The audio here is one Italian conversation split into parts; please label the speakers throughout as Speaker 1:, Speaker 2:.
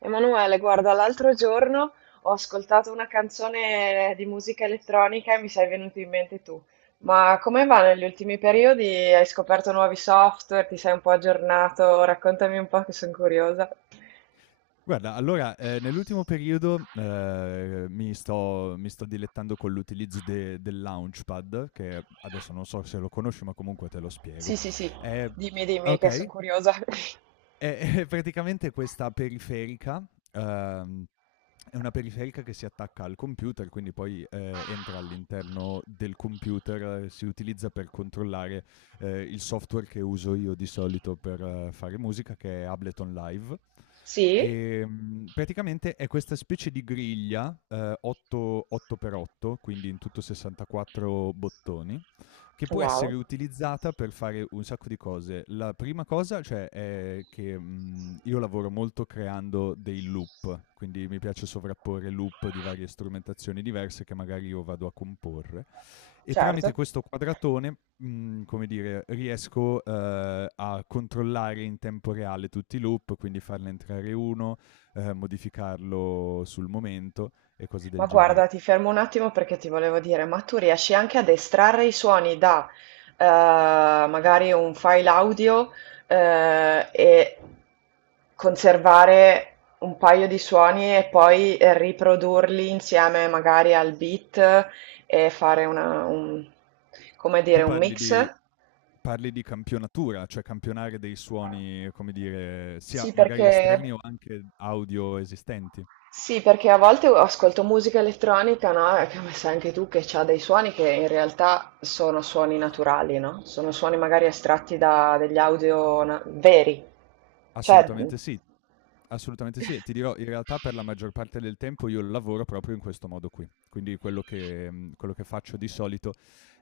Speaker 1: Emanuele, guarda, l'altro giorno ho ascoltato una canzone di musica elettronica e mi sei venuto in mente tu. Ma come va negli ultimi periodi? Hai scoperto nuovi software? Ti sei un po' aggiornato? Raccontami un po' che sono curiosa.
Speaker 2: Guarda, allora, nell'ultimo periodo, mi sto dilettando con l'utilizzo de del Launchpad, che adesso non so se lo conosci, ma comunque te lo spiego.
Speaker 1: Sì, sì, sì,
Speaker 2: Ehm
Speaker 1: dimmi, dimmi che sono
Speaker 2: okay.
Speaker 1: curiosa.
Speaker 2: Praticamente questa periferica, ehm, è una periferica che si attacca al computer, quindi poi, entra all'interno del computer, si utilizza per controllare, il software che uso io di solito per fare musica, che è Ableton Live.
Speaker 1: Sì?
Speaker 2: Praticamente è questa specie di griglia, 8 per 8, quindi in tutto 64 bottoni che può essere
Speaker 1: Wow,
Speaker 2: utilizzata per fare un sacco di cose. La prima cosa, cioè, è che, io lavoro molto creando dei loop, quindi mi piace sovrapporre loop di varie strumentazioni diverse che magari io vado a comporre e tramite
Speaker 1: certo.
Speaker 2: questo quadratone, come dire, riesco, a controllare in tempo reale tutti i loop, quindi farne entrare 1, modificarlo sul momento e cose
Speaker 1: Ma
Speaker 2: del
Speaker 1: guarda,
Speaker 2: genere.
Speaker 1: ti fermo un attimo perché ti volevo dire, ma tu riesci anche ad estrarre i suoni da magari un file audio e conservare un paio di suoni e poi riprodurli insieme magari al beat e fare come dire,
Speaker 2: Tu
Speaker 1: un
Speaker 2: parli di
Speaker 1: mix?
Speaker 2: Parli di campionatura, cioè campionare dei suoni, come dire, sia
Speaker 1: Sì,
Speaker 2: magari esterni
Speaker 1: perché...
Speaker 2: o anche audio esistenti.
Speaker 1: Sì, perché a volte ascolto musica elettronica, no, e come sai anche tu, che ha dei suoni che in realtà sono suoni naturali, no? Sono suoni magari estratti da degli audio veri. Cioè,
Speaker 2: Assolutamente sì, assolutamente sì. E ti dirò, in realtà per la maggior parte del tempo io lavoro proprio in questo modo qui. Quindi quello che faccio di solito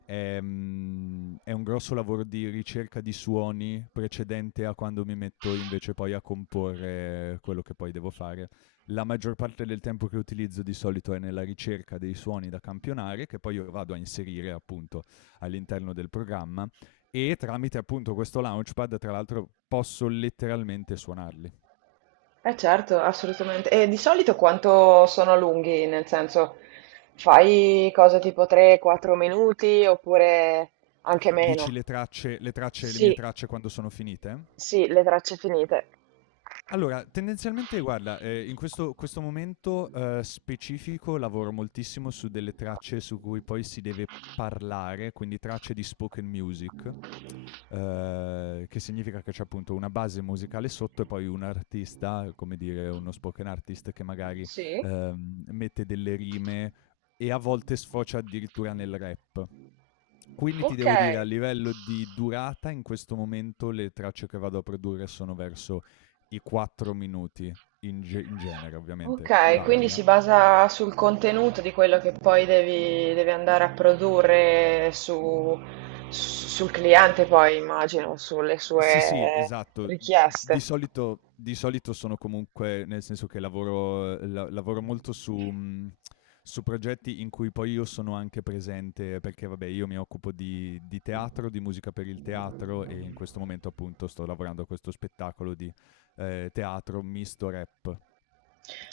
Speaker 2: è, è un grosso lavoro di ricerca di suoni precedente a quando mi metto invece poi a comporre quello che poi devo fare. La maggior parte del tempo che utilizzo di solito è nella ricerca dei suoni da campionare, che poi io vado a inserire appunto all'interno del programma e tramite appunto questo launchpad, tra l'altro, posso letteralmente suonarli.
Speaker 1: eh certo, assolutamente. E di solito quanto sono lunghi? Nel senso, fai cose tipo 3-4 minuti oppure anche
Speaker 2: Dici
Speaker 1: meno?
Speaker 2: le tracce, le mie
Speaker 1: Sì,
Speaker 2: tracce quando sono finite?
Speaker 1: sì, le tracce finite.
Speaker 2: Allora, tendenzialmente guarda, in questo momento, specifico lavoro moltissimo su delle tracce su cui poi si deve parlare, quindi tracce di spoken music, che significa che c'è appunto una base musicale sotto e poi un artista, come dire uno spoken artist che magari,
Speaker 1: Sì,
Speaker 2: mette delle rime e a volte sfocia addirittura nel rap. Quindi ti
Speaker 1: ok.
Speaker 2: devo dire a livello di durata in questo momento le tracce che vado a produrre sono verso i 4 minuti, in genere ovviamente
Speaker 1: Ok, quindi
Speaker 2: varia.
Speaker 1: si basa sul contenuto di quello che poi devi andare a sul cliente, poi immagino, sulle
Speaker 2: Sì, sì,
Speaker 1: sue
Speaker 2: esatto.
Speaker 1: richieste.
Speaker 2: Di solito sono comunque, nel senso che lavoro, lavoro molto su, su progetti in cui poi io sono anche presente, perché vabbè, io mi occupo di teatro, di musica per il teatro e in questo momento appunto sto lavorando a questo spettacolo di teatro misto rap.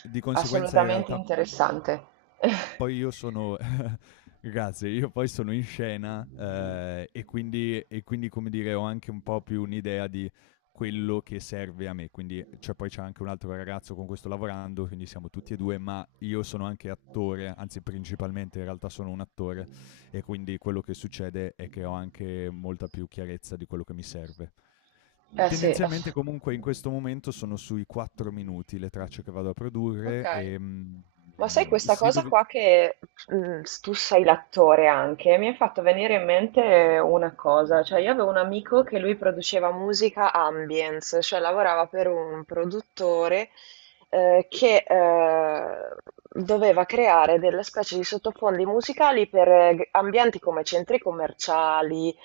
Speaker 2: Di conseguenza in
Speaker 1: Assolutamente
Speaker 2: realtà
Speaker 1: interessante.
Speaker 2: poi io sono Grazie, io poi sono in scena, e quindi, come dire, ho anche un po' più un'idea di quello che serve a me. Poi c'è anche un altro ragazzo con cui sto lavorando, quindi siamo tutti e 2, ma io sono anche attore, anzi principalmente in realtà sono un attore, e quindi quello che succede è che ho anche molta più chiarezza di quello che mi serve.
Speaker 1: Eh sì,
Speaker 2: Tendenzialmente
Speaker 1: ass-
Speaker 2: comunque in questo momento sono sui 4 minuti le tracce che vado a produrre,
Speaker 1: ok. Ma sai questa
Speaker 2: se
Speaker 1: cosa
Speaker 2: dove
Speaker 1: qua che tu sei l'attore anche, mi ha fatto venire in mente una cosa, cioè io avevo un amico che lui produceva musica ambience, cioè lavorava per un produttore che doveva creare delle specie di sottofondi musicali per ambienti come centri commerciali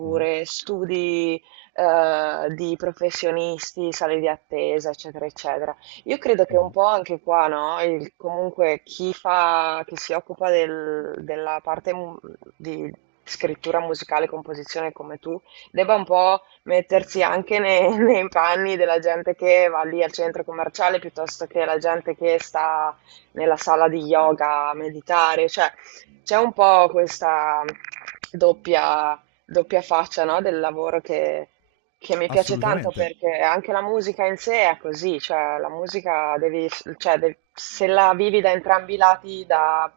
Speaker 2: mh-mh,
Speaker 1: studi di professionisti, sale di attesa, eccetera, eccetera. Io credo che un
Speaker 2: mh-mh.
Speaker 1: po' anche qua, no? Comunque chi fa, chi si occupa della parte di scrittura musicale, composizione come tu, debba un po' mettersi anche nei, nei panni della gente che va lì al centro commerciale piuttosto che la gente che sta nella sala di yoga a meditare. Cioè, c'è un po' questa doppia faccia, no? Del lavoro che mi piace tanto
Speaker 2: Assolutamente.
Speaker 1: perché anche la musica in sé è così, cioè la musica devi, se la vivi da entrambi i lati, da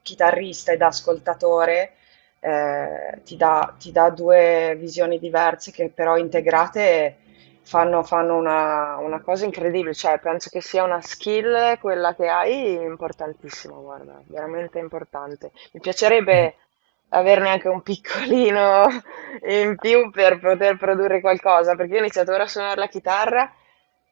Speaker 1: chitarrista e da ascoltatore, ti dà due visioni diverse che però integrate fanno una cosa incredibile, cioè penso che sia una skill quella che hai importantissima, guarda, veramente importante. Mi piacerebbe averne anche un piccolino e in più per poter produrre qualcosa, perché io ho iniziato ora a suonare la chitarra,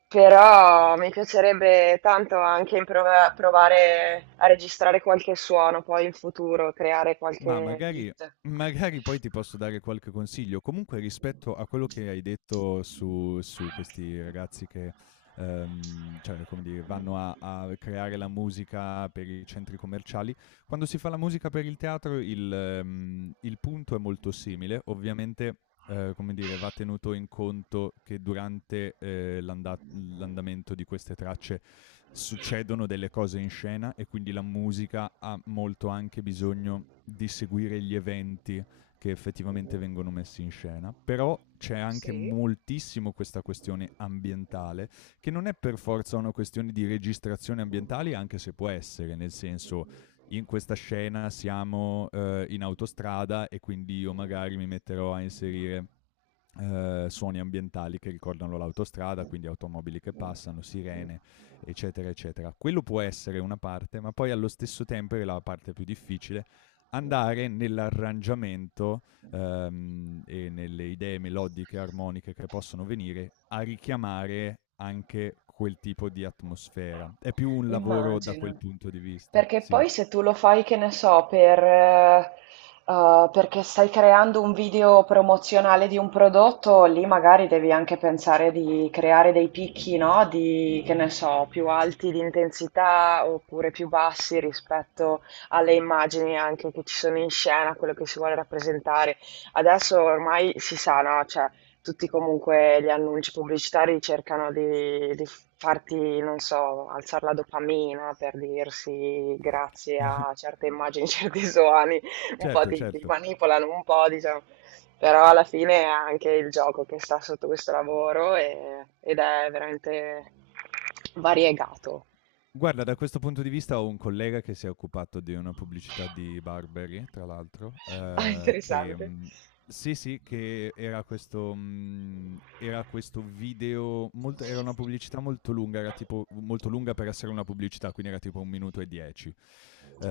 Speaker 1: però mi piacerebbe tanto anche provare a registrare qualche suono poi in futuro, creare
Speaker 2: Ma
Speaker 1: qualche beat.
Speaker 2: magari poi ti posso dare qualche consiglio. Comunque rispetto a quello che hai detto su questi ragazzi che, come dire, vanno a creare la musica per i centri commerciali. Quando si fa la musica per il teatro il punto è molto simile, ovviamente come dire, va tenuto in conto che durante l'andamento di queste tracce succedono delle cose in scena e quindi la musica ha molto anche bisogno di seguire gli eventi che effettivamente vengono messi in scena, però c'è anche
Speaker 1: Sì.
Speaker 2: moltissimo questa questione ambientale, che non è per forza una questione di registrazioni ambientali, anche se può essere, nel senso in questa scena siamo in autostrada e quindi io magari mi metterò a inserire suoni ambientali che ricordano l'autostrada, quindi automobili che passano, sirene, eccetera, eccetera. Quello può essere una parte, ma poi allo stesso tempo è la parte più difficile andare nell'arrangiamento e nelle idee melodiche, armoniche che possono venire a richiamare anche quel tipo di atmosfera. È più un lavoro da quel
Speaker 1: Immagino.
Speaker 2: punto di vista,
Speaker 1: Perché
Speaker 2: sì.
Speaker 1: poi se tu lo fai, che ne so, perché stai creando un video promozionale di un prodotto, lì magari devi anche pensare di creare dei picchi, no? Di, che ne so, più alti di intensità oppure più bassi rispetto alle immagini anche che ci sono in scena, quello che si vuole rappresentare. Adesso ormai si sa, no? Cioè, tutti comunque gli annunci pubblicitari cercano di farti, non so, alzare la dopamina per dirsi grazie a certe immagini, certi suoni, un po'
Speaker 2: Certo,
Speaker 1: ti
Speaker 2: certo.
Speaker 1: manipolano un po', diciamo, però alla fine è anche il gioco che sta sotto questo lavoro ed è veramente variegato.
Speaker 2: Guarda, da questo punto di vista ho un collega che si è occupato di una pubblicità di Burberry, tra l'altro,
Speaker 1: Ah, interessante.
Speaker 2: sì, sì, che era questo video molto era una pubblicità molto lunga, era tipo molto lunga per essere una pubblicità, quindi era tipo 1 minuto e 10.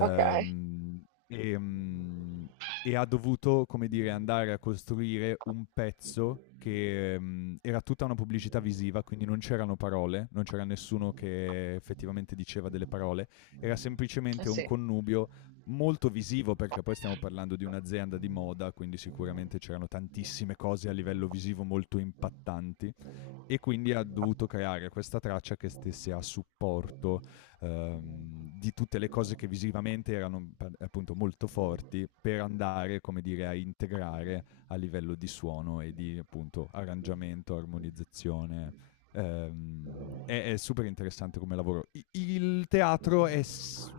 Speaker 1: Ok, eh
Speaker 2: e, mhmm e ha dovuto, come dire, andare a costruire un pezzo che era tutta una pubblicità visiva, quindi non c'erano parole, non c'era nessuno che effettivamente diceva delle parole, era semplicemente un
Speaker 1: sì,
Speaker 2: connubio molto visivo perché poi stiamo parlando di un'azienda di moda, quindi sicuramente c'erano tantissime cose a livello visivo molto impattanti e quindi ha dovuto creare questa traccia che stesse a supporto di tutte le cose che visivamente erano appunto molto forti per andare, come dire, a integrare a livello di suono e di appunto arrangiamento, armonizzazione. È super interessante come lavoro. Il teatro è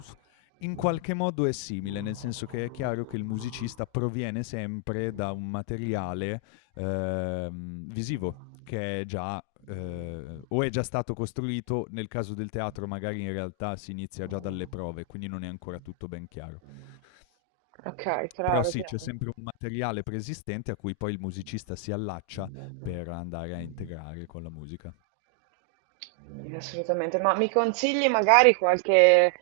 Speaker 2: in qualche modo è simile, nel senso che è chiaro che il musicista proviene sempre da un materiale visivo, che è già o è già stato costruito, nel caso del teatro magari in realtà si inizia già dalle prove, quindi non è ancora tutto ben chiaro.
Speaker 1: ok,
Speaker 2: Però
Speaker 1: chiaro,
Speaker 2: sì, c'è
Speaker 1: chiaro.
Speaker 2: sempre un materiale preesistente a cui poi il musicista si allaccia per andare a integrare con la musica.
Speaker 1: Sì, assolutamente, ma mi consigli magari qualche,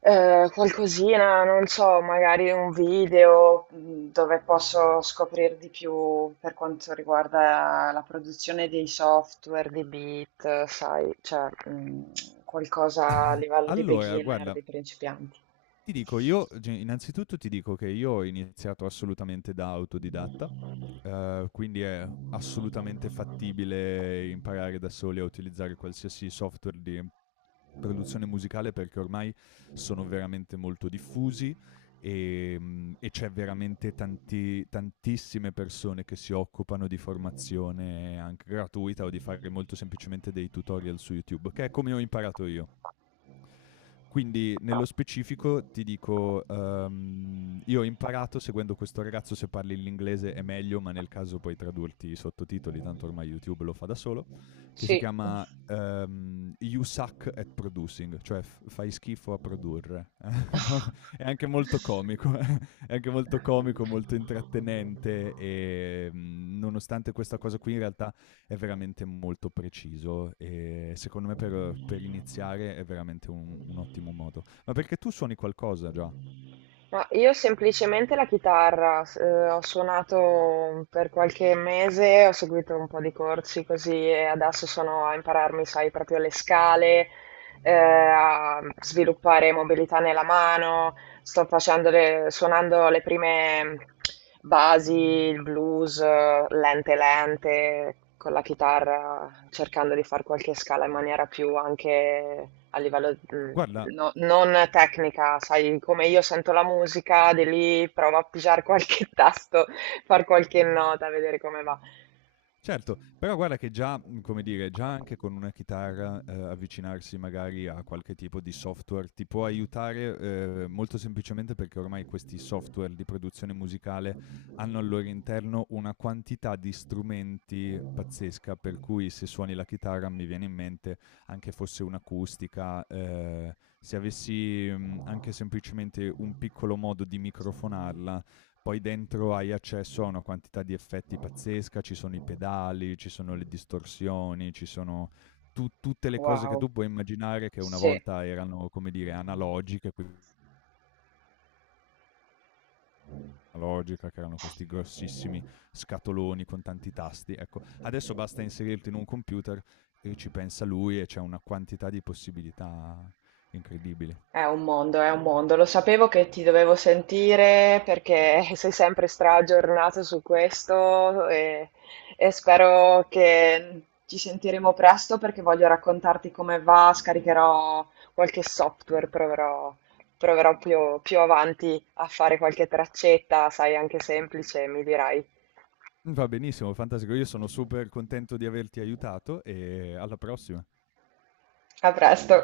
Speaker 1: qualcosina, non so, magari un video dove posso scoprire di più per quanto riguarda la produzione dei software, di beat, sai, qualcosa a livello di
Speaker 2: Allora,
Speaker 1: beginner,
Speaker 2: guarda,
Speaker 1: di principianti.
Speaker 2: ti dico, io ge innanzitutto ti dico che io ho iniziato assolutamente da autodidatta, quindi è assolutamente fattibile imparare da soli a utilizzare qualsiasi software di produzione musicale, perché ormai sono veramente molto diffusi, e c'è veramente tantissime persone che si occupano di formazione anche gratuita o di fare molto semplicemente dei tutorial su YouTube, che è come ho imparato io. Quindi nello specifico ti dico, io ho imparato seguendo questo ragazzo, se parli l'inglese è meglio, ma nel caso puoi tradurti i sottotitoli, tanto ormai YouTube lo fa da solo, che si
Speaker 1: Sì.
Speaker 2: chiama You Suck at Producing, cioè fai schifo a produrre. È anche molto
Speaker 1: Sì.
Speaker 2: comico, è anche molto comico, molto intrattenente e nonostante questa cosa qui in realtà è veramente molto preciso e secondo me per iniziare è veramente un ottimo modo. Ma perché tu suoni qualcosa già?
Speaker 1: Ma io semplicemente la chitarra, ho suonato per qualche mese, ho seguito un po' di corsi così e adesso sono a impararmi, sai, proprio le scale, a sviluppare mobilità nella mano, sto facendo suonando le prime basi, il blues, lente lente, con la chitarra, cercando di fare qualche scala in maniera più anche a livello,
Speaker 2: Guarda,
Speaker 1: Non tecnica, sai, come io sento la musica, di lì provo a pigiare qualche tasto, far qualche nota, vedere come va.
Speaker 2: certo, però guarda che già, come dire, già anche con una chitarra, avvicinarsi magari a qualche tipo di software ti può aiutare, molto semplicemente perché ormai questi software di produzione musicale hanno al loro interno una quantità di strumenti pazzesca, per cui se suoni la chitarra mi viene in mente anche fosse un'acustica, se avessi, anche semplicemente un piccolo modo di microfonarla, poi dentro hai accesso a una quantità di effetti pazzesca, ci sono i pedali, ci sono le distorsioni, ci sono tutte le cose che
Speaker 1: Wow,
Speaker 2: tu puoi immaginare che una
Speaker 1: sì.
Speaker 2: volta erano, come dire, analogiche, quindi analogica, che erano questi grossissimi scatoloni con tanti tasti. Ecco, adesso basta inserirti in un computer e ci pensa lui e c'è una quantità di possibilità incredibili.
Speaker 1: È un mondo, è un mondo. Lo sapevo che ti dovevo sentire perché sei sempre straaggiornato su questo e spero che ci sentiremo presto perché voglio raccontarti come va, scaricherò qualche software, proverò, proverò più avanti a fare qualche traccetta, sai, anche semplice, mi dirai.
Speaker 2: Va benissimo, fantastico. Io sono super contento di averti aiutato e alla prossima.
Speaker 1: A presto.